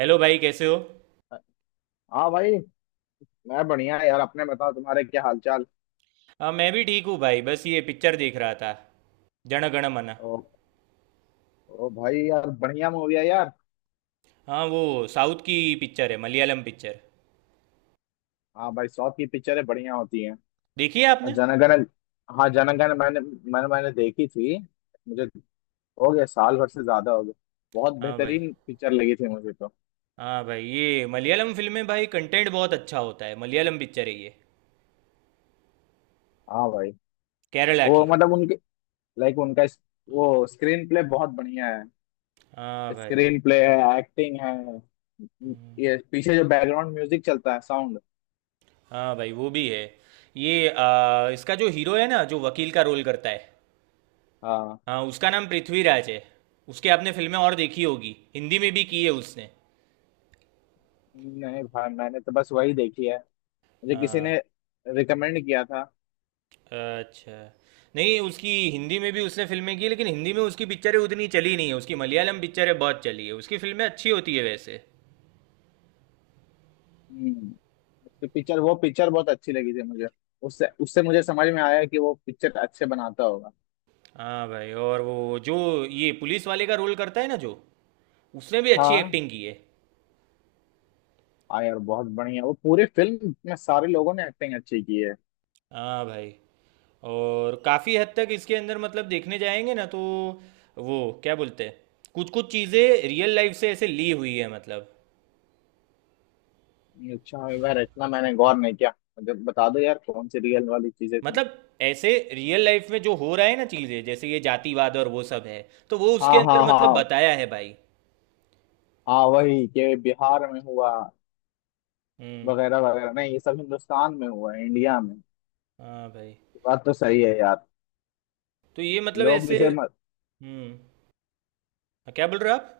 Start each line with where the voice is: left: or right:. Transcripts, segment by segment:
right: Hello भाई, कैसे हो।
left: हाँ भाई। मैं बढ़िया यार, अपने बताओ, तुम्हारे क्या हाल चाल।
right: हाँ, मैं भी ठीक हूँ भाई, बस ये पिक्चर देख रहा था, जन गण मन।
left: ओ, ओ भाई यार बढ़िया मूवी है यार।
right: हाँ वो साउथ की पिक्चर है, मलयालम पिक्चर।
left: हाँ भाई, साउथ की पिक्चरें बढ़िया होती हैं।
right: देखी है
left: और
right: आपने।
left: जनगण हाँ जनगण, मैंने मैंने मैंने देखी थी। मुझे हो गया, साल भर से ज्यादा हो गया। बहुत
right: हाँ भाई।
left: बेहतरीन पिक्चर लगी थी मुझे तो।
right: हाँ भाई, ये मलयालम फिल्म में भाई कंटेंट बहुत अच्छा होता है। मलयालम पिक्चर है ये,
left: हाँ भाई,
right: केरला
left: वो
right: की।
left: मतलब उनके, लाइक उनका वो स्क्रीन प्ले बहुत बढ़िया है।
right: हाँ भाई।
left: स्क्रीन प्ले है, एक्टिंग है, ये पीछे जो बैकग्राउंड म्यूजिक चलता है, साउंड।
right: हाँ भाई वो भी है। ये इसका जो हीरो है ना, जो वकील का रोल करता है,
left: हाँ।
right: हाँ उसका नाम पृथ्वीराज है। उसके आपने फिल्में और देखी होगी, हिंदी में भी की है उसने।
left: नहीं भाई, मैंने तो बस वही देखी है। मुझे किसी
right: हाँ।
left: ने रिकमेंड किया था।
right: अच्छा। नहीं, उसकी हिंदी में भी उसने फिल्में की लेकिन हिंदी में उसकी पिक्चरें उतनी चली नहीं है, उसकी मलयालम पिक्चरें बहुत चली है। उसकी फिल्में अच्छी होती है वैसे।
left: हम्म। उसकी पिक्चर, वो पिक्चर बहुत अच्छी लगी थी मुझे। उससे उससे मुझे समझ में आया कि वो पिक्चर अच्छे बनाता होगा।
right: हाँ भाई। और वो जो ये पुलिस वाले का रोल करता है ना जो, उसने भी अच्छी
left: हाँ।
right: एक्टिंग की है।
left: हाँ यार, बहुत बढ़िया, वो पूरी फिल्म में सारे लोगों ने एक्टिंग अच्छी की है।
right: हाँ भाई। और काफ़ी हद तक इसके अंदर मतलब, देखने जाएंगे ना तो वो क्या बोलते हैं, कुछ कुछ चीज़ें रियल लाइफ से ऐसे ली हुई है मतलब।
left: अच्छा यार, इतना मैंने गौर नहीं किया। मुझे बता दो यार कौन सी रियल वाली चीजें थी।
right: मतलब ऐसे रियल लाइफ में जो हो रहा है ना, चीज़ें जैसे ये जातिवाद और वो सब है, तो वो
left: हाँ
right: उसके अंदर
left: हाँ
right: मतलब
left: हाँ।
right: बताया है भाई।
left: हाँ, वही कि बिहार में हुआ
right: हम्म।
left: वगैरह वगैरह, नहीं ये सब हिंदुस्तान में हुआ है, इंडिया में।
right: हाँ भाई।
left: बात तो सही है यार।
right: तो ये मतलब
left: लोग
right: ऐसे।
left: इसे
right: हम्म। हाँ, क्या बोल रहे हो आप।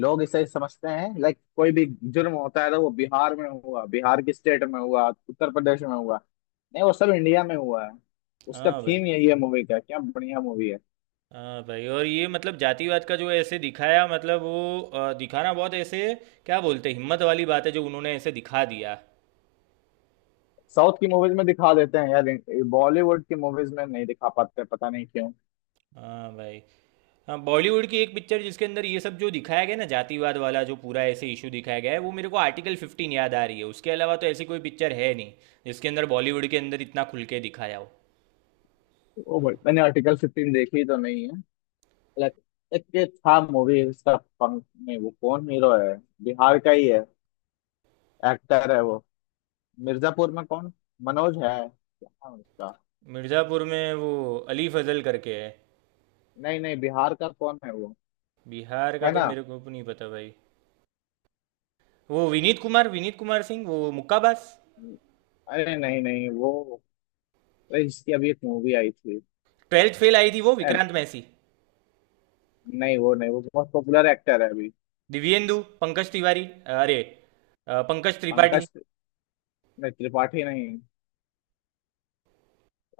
left: लोग इसे समझते हैं, लाइक कोई भी जुर्म होता है तो वो बिहार में हुआ, बिहार की स्टेट में हुआ, उत्तर प्रदेश में हुआ, नहीं, वो सब इंडिया में हुआ है। उसका
right: हाँ भाई।
left: थीम यही है मूवी का, क्या बढ़िया मूवी है।
right: हाँ भाई, और ये मतलब जातिवाद का जो ऐसे दिखाया, मतलब वो दिखाना बहुत ऐसे, क्या बोलते हैं, हिम्मत वाली बात है जो उन्होंने ऐसे दिखा दिया।
left: साउथ की मूवीज में दिखा देते हैं यार, बॉलीवुड की मूवीज में नहीं दिखा पाते, पता नहीं क्यों।
right: हाँ भाई। हाँ, बॉलीवुड की एक पिक्चर जिसके अंदर ये सब जो दिखाया गया ना, जातिवाद वाला जो पूरा ऐसे इशू दिखाया गया है, वो मेरे को आर्टिकल फिफ्टीन याद आ रही है। उसके अलावा तो ऐसी कोई पिक्चर है नहीं जिसके अंदर, बॉलीवुड के अंदर, इतना खुल के दिखाया हो।
left: ओ भाई, मैंने आर्टिकल 15 देखी तो नहीं है। लाइक एक ये था मूवी, इसका पंख में वो कौन हीरो है, बिहार का ही है, एक्टर है वो। मिर्जापुर में कौन, मनोज है, क्या नाम है उसका?
right: मिर्ज़ापुर में वो अली फजल करके है।
left: नहीं नहीं, बिहार का कौन है वो?
right: बिहार का
left: है
right: तो
left: ना?
right: मेरे को नहीं पता भाई। वो विनीत कुमार, विनीत कुमार सिंह, वो मुक्काबाज।
left: अरे नहीं नहीं, वो, अरे इसकी अभी एक मूवी आई थी।
right: ट्वेल्थ फेल आई थी वो,
left: अरे,
right: विक्रांत मैसी।
left: नहीं वो नहीं, वो बहुत पॉपुलर एक्टर है अभी।
right: दिव्येंदु, पंकज तिवारी, अरे, पंकज त्रिपाठी।
left: पंकज, नहीं, त्रिपाठी नहीं।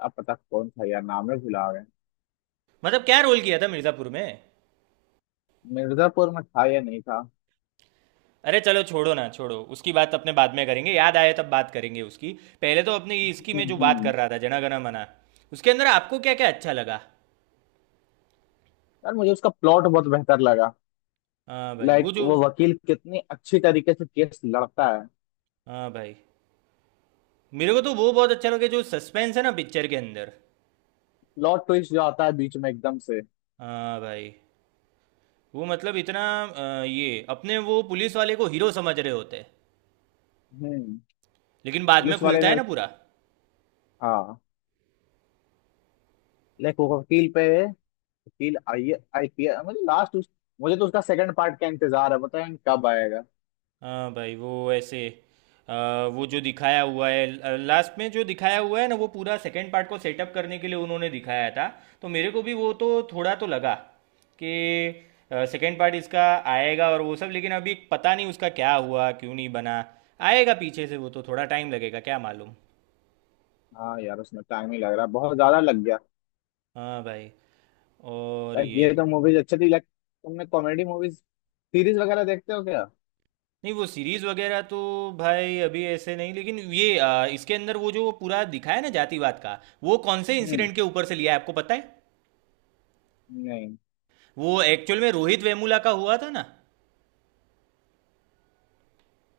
left: अब पता कौन था यार, नाम में भुला गए।
right: मतलब क्या रोल किया था मिर्ज़ापुर में।
left: मिर्जापुर में था या नहीं था।
right: अरे चलो छोड़ो ना, छोड़ो उसकी बात, अपने बाद में करेंगे, याद आए तब बात करेंगे उसकी। पहले तो अपने इसकी में जो
left: हम्म।
right: बात
left: हम्म।
right: कर रहा था, जना गना मना, उसके अंदर आपको क्या क्या अच्छा लगा।
left: यार मुझे उसका प्लॉट बहुत बेहतर लगा।
right: हाँ भाई वो
left: लाइक
right: जो,
left: वो वकील कितनी अच्छी तरीके से केस लड़ता है।
right: हाँ भाई, मेरे को तो वो बहुत अच्छा लगा जो सस्पेंस है ना पिक्चर के अंदर।
left: प्लॉट ट्विस्ट जो आता है बीच में एकदम से।
right: हाँ भाई। वो मतलब इतना ये अपने वो पुलिस वाले को हीरो समझ रहे होते हैं,
left: हम्म।
right: लेकिन बाद में
left: पुलिस वाले
right: खुलता है
left: ने,
right: ना पूरा।
left: हाँ, लाइक वो वकील पे, वकील, आई आईपीएस, मुझे लास्ट। मुझे तो उसका सेकंड पार्ट का इंतजार है, बताएं कब आएगा।
right: हाँ भाई। वो ऐसे, अ, वो जो दिखाया हुआ है लास्ट में, जो दिखाया हुआ है ना, वो पूरा सेकंड पार्ट को सेटअप करने के लिए उन्होंने दिखाया था। तो मेरे को भी वो तो थोड़ा तो लगा कि सेकंड पार्ट इसका आएगा और वो सब, लेकिन अभी पता नहीं उसका क्या हुआ, क्यों नहीं बना, आएगा पीछे से वो, तो थोड़ा टाइम लगेगा, क्या मालूम।
left: हाँ यार, उसमें टाइम ही लग रहा है, बहुत ज्यादा लग गया।
right: हाँ भाई। और
left: लाइक
right: ये
left: ये तो मूवीज अच्छी थी, लाइक तुमने कॉमेडी मूवीज, सीरीज वगैरह देखते हो क्या?
right: नहीं, वो सीरीज वगैरह तो भाई अभी ऐसे नहीं। लेकिन ये इसके अंदर वो जो पूरा दिखाया ना, जातिवाद का, वो कौन से
left: हम्म।
right: इंसिडेंट के ऊपर से लिया है आपको पता है।
left: नहीं।
right: वो एक्चुअल में रोहित वेमुला का हुआ था ना।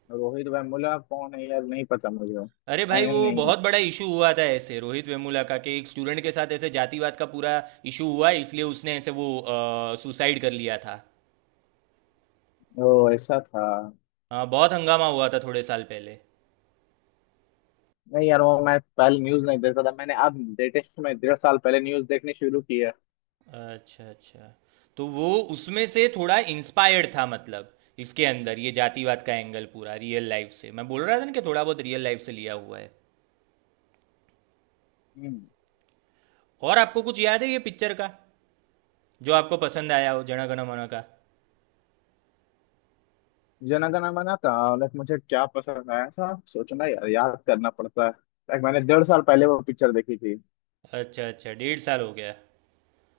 left: रोहित वेमुला कौन है यार, नहीं पता मुझे।
right: अरे भाई,
left: मैंने
right: वो
left: नहीं।
right: बहुत बड़ा इशू हुआ था ऐसे, रोहित वेमुला का कि एक स्टूडेंट के साथ ऐसे जातिवाद का पूरा इशू हुआ, इसलिए उसने ऐसे वो सुसाइड कर लिया था।
left: वो ऐसा था?
right: हाँ, बहुत हंगामा हुआ था थोड़े साल पहले।
left: नहीं यार, वो मैं पहले न्यूज नहीं देखता था, मैंने अब लेटेस्ट में 1.5 साल पहले न्यूज देखनी शुरू की है।
right: अच्छा अच्छा। तो वो उसमें से थोड़ा इंस्पायर्ड था मतलब, इसके अंदर ये जातिवाद का एंगल पूरा रियल लाइफ से। मैं बोल रहा था ना कि थोड़ा बहुत रियल लाइफ से लिया हुआ है।
left: हम्म।
right: और आपको कुछ याद है ये पिक्चर का जो आपको पसंद आया हो, जन गण मन का।
left: जनगण मना था। लाइक मुझे क्या पसंद आया था, सोचना यार, याद करना पड़ता है, लाइक मैंने 1.5 साल पहले वो पिक्चर देखी थी।
right: अच्छा अच्छा, 1.5 साल हो गया।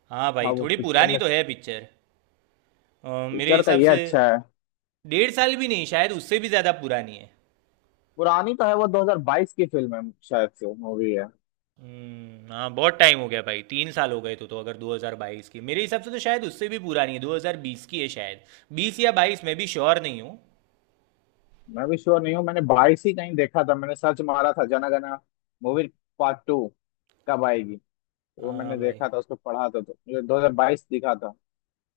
right: हाँ भाई,
left: हाँ, वो
right: थोड़ी
left: पिक्चर
right: पुरानी
left: में,
right: तो है पिक्चर। मेरे
left: पिक्चर का
right: हिसाब
left: ये
right: से
left: अच्छा है।
right: 1.5 साल भी नहीं, शायद उससे भी ज़्यादा पुरानी है।
left: पुरानी तो है, वो 2022 की फिल्म है शायद से, मूवी है।
right: हाँ बहुत टाइम हो गया भाई, 3 साल हो गए तो अगर 2022 की, मेरे हिसाब से तो शायद उससे भी पुरानी है, 2020 की है शायद, 20 या 22, मैं भी श्योर नहीं हूँ।
left: मैं भी श्योर नहीं हूँ, मैंने 22 ही कहीं देखा था। मैंने सर्च मारा था, Jana Gana movie part two कब आएगी, तो वो
right: हाँ
left: मैंने
right: भाई।
left: देखा था, उसको पढ़ा था तो मुझे 2022 दिखा था।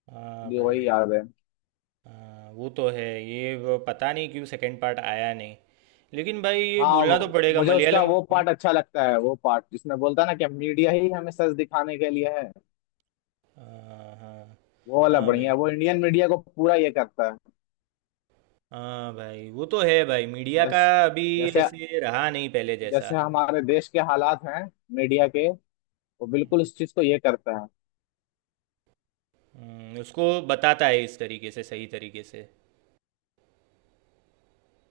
right: हाँ
left: मुझे वही
right: भाई।
left: याद है।
right: हाँ वो तो है, ये वो पता नहीं क्यों सेकंड पार्ट आया नहीं। लेकिन भाई ये बोलना तो पड़ेगा,
left: मुझे उसका
right: मलयालम।
left: वो
right: हम्म?
left: पार्ट अच्छा लगता है, वो पार्ट जिसमें बोलता है ना कि मीडिया ही हमें सच दिखाने के लिए है।
right: हाँ, हाँ।
left: वो वाला
right: हाँ
left: बढ़िया
right: भाई।
left: है, वो इंडियन मीडिया को पूरा ये करता है।
right: हाँ भाई वो तो है भाई, मीडिया का
left: जैस,
right: अभी
left: जैसे
right: ऐसे रहा नहीं पहले जैसा।
left: जैसे हमारे देश के हालात हैं, मीडिया के, वो बिल्कुल इस चीज को ये करता है।
right: उसको बताता है इस तरीके से, सही तरीके से।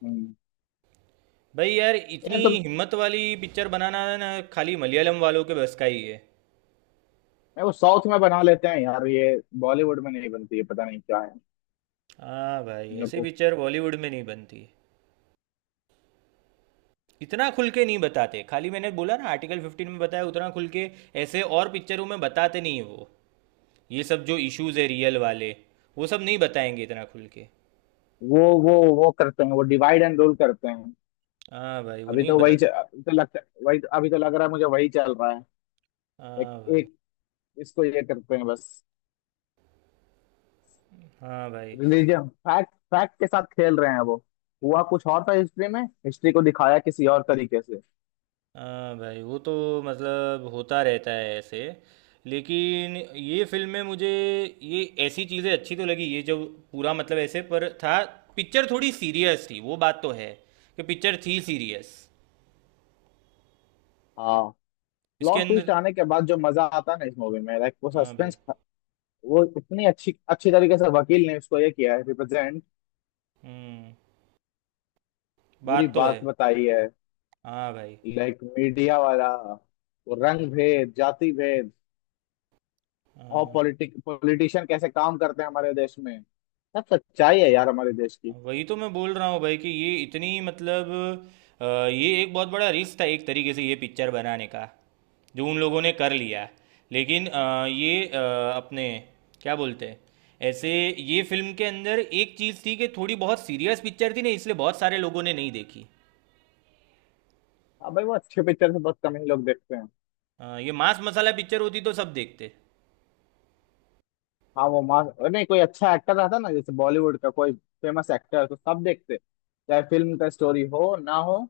left: हम्म।
right: भाई यार, इतनी
left: ये तो,
right: हिम्मत वाली पिक्चर बनाना ना, खाली मलयालम वालों के बस का ही है।
left: ये वो साउथ में बना लेते हैं यार, ये बॉलीवुड में नहीं बनती है, पता नहीं क्या है।
right: हाँ भाई,
left: इन लोग
right: ऐसे
left: को,
right: पिक्चर बॉलीवुड में नहीं बनती, इतना खुल के नहीं बताते। खाली मैंने बोला ना आर्टिकल फिफ्टीन में बताया उतना खुल के, ऐसे और पिक्चरों में बताते नहीं है वो। ये सब जो इश्यूज है रियल वाले, वो सब नहीं बताएंगे इतना खुल के।
left: वो वो वो करते हैं, वो डिवाइड एंड रूल करते हैं।
right: हाँ भाई, वो नहीं बताते।
left: अभी तो लगता, वही तो, अभी तो लग रहा है मुझे, वही चल रहा है। एक
right: हाँ भाई।
left: एक इसको ये करते हैं बस।
right: हाँ भाई।
left: रिलीजन, फैक्ट फैक्ट के साथ खेल रहे हैं वो। हुआ कुछ और था हिस्ट्री में, हिस्ट्री को दिखाया किसी और तरीके से।
right: हाँ भाई वो तो, मतलब होता रहता है ऐसे। लेकिन ये फिल्म में मुझे ये ऐसी चीज़ें अच्छी तो लगी, ये जो पूरा मतलब ऐसे पर था। पिक्चर थोड़ी सीरियस थी, वो बात तो है कि पिक्चर थी सीरियस।
left: हाँ।
right: इसके
left: प्लॉट ट्विस्ट
right: अंदर
left: आने के बाद जो मजा आता है ना इस मूवी में, लाइक वो
right: हाँ भाई।
left: सस्पेंस, वो इतनी अच्छी अच्छी तरीके से वकील ने उसको ये किया है, रिप्रेजेंट,
right: हम्म।
left: पूरी
right: बात तो है।
left: बात बताई है,
right: हाँ भाई।
left: लाइक मीडिया वाला, वो रंग भेद, जाति भेद, और
right: हाँ,
left: पॉलिटिक, पॉलिटिशियन कैसे काम करते हैं हमारे देश में। सब सच्चाई है यार, हमारे देश की।
right: वही तो मैं बोल रहा हूँ भाई कि ये इतनी मतलब, ये एक बहुत बड़ा रिस्क था एक तरीके से, ये पिक्चर बनाने का, जो उन लोगों ने कर लिया। लेकिन ये अपने क्या बोलते हैं, ऐसे, ये फिल्म के अंदर एक चीज़ थी कि थोड़ी बहुत सीरियस पिक्चर थी ना, इसलिए बहुत सारे लोगों ने नहीं देखी।
left: हाँ भाई, वो अच्छे पिक्चर से बहुत कम ही लोग देखते हैं।
right: ये मांस मसाला पिक्चर होती तो सब देखते।
left: हाँ वो मास, नहीं, कोई अच्छा एक्टर रहता ना, जैसे बॉलीवुड का कोई फेमस एक्टर, तो सब देखते, चाहे फिल्म का स्टोरी हो ना हो,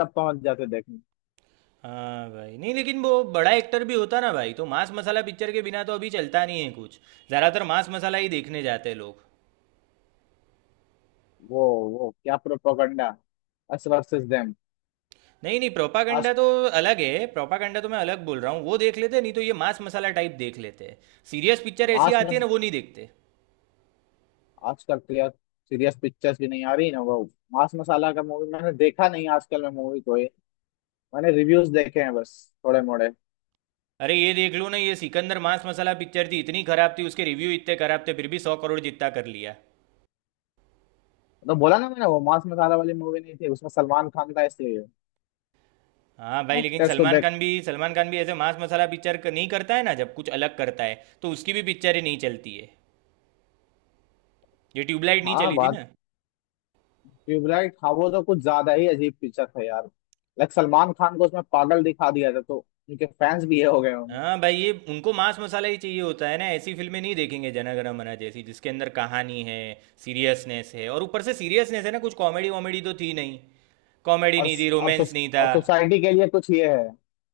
left: सब पहुंच जाते देखने।
right: हाँ भाई, नहीं लेकिन वो बड़ा एक्टर भी होता ना भाई, तो मांस मसाला पिक्चर के बिना तो अभी चलता नहीं है कुछ, ज़्यादातर मांस मसाला ही देखने जाते हैं लोग।
left: वो वो क्या, प्रोपोगंडा, अस वर्सेस देम।
right: नहीं नहीं, प्रोपागेंडा तो अलग है, प्रोपागेंडा तो मैं अलग बोल रहा हूँ, वो देख लेते, नहीं तो ये मांस मसाला टाइप देख लेते। सीरियस पिक्चर ऐसी
left: आज,
right: आती है ना, वो नहीं देखते।
left: आजकल तो यार, सीरियस पिक्चर्स भी नहीं आ रही ना, वो मांस मसाला का मूवी मैंने देखा नहीं, आजकल मैं मूवी कोई, मैंने रिव्यूज देखे हैं बस, थोड़े मोड़े।
right: अरे ये देख लो ना, ये सिकंदर मांस मसाला पिक्चर थी, इतनी खराब थी, उसके रिव्यू इतने खराब थे, फिर भी 100 करोड़ जितना कर लिया।
left: तो बोला ना मैंने, वो मांस मसाला वाली मूवी नहीं थी, उसमें सलमान खान था इसलिए।
right: हाँ भाई, लेकिन
left: एक्टर्स को
right: सलमान
left: देख।
right: खान भी, सलमान खान भी ऐसे मांस मसाला पिक्चर नहीं करता है ना, जब कुछ अलग करता है तो उसकी भी पिक्चरें नहीं चलती है। ये ट्यूबलाइट नहीं
left: हाँ
right: चली थी
left: बात,
right: ना।
left: ट्यूबलाइट, हाँ वो तो कुछ ज्यादा ही अजीब पिक्चर था यार। लाइक सलमान खान को उसमें पागल दिखा दिया था, तो उनके फैंस भी ये हो गए होंगे।
right: हाँ भाई, ये उनको मांस मसाला ही चाहिए होता है ना, ऐसी फिल्में नहीं देखेंगे, जना गण मना जैसी जिसके अंदर कहानी है, सीरियसनेस है। और ऊपर से सीरियसनेस है ना, कुछ कॉमेडी वॉमेडी तो थी नहीं, कॉमेडी
left: और,
right: नहीं थी, रोमांस नहीं था।
left: और सोसाइटी के लिए कुछ ये है,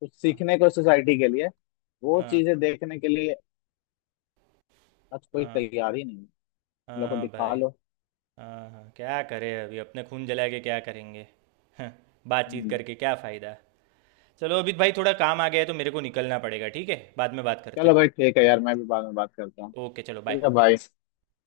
left: कुछ
right: हाँ।
left: सीखने को सोसाइटी के लिए, वो
right: हाँ।
left: चीजें देखने के लिए, आज कोई
right: हाँ।
left: तैयार ही नहीं। इन लोग को
right: हाँ
left: दिखा
right: भाई।
left: लो।
right: हाँ हाँ, क्या करें, अभी अपने खून जला के क्या करेंगे। हाँ, बातचीत
left: हम्म।
right: करके क्या फ़ायदा। चलो अभी भाई, थोड़ा काम आ गया है तो मेरे को निकलना पड़ेगा, ठीक है, बाद में बात
left: चलो
right: करते
left: भाई, ठीक है यार, मैं भी बाद में बात करता हूँ।
right: हैं। ओके, चलो
left: ठीक है
right: बाय।
left: भाई।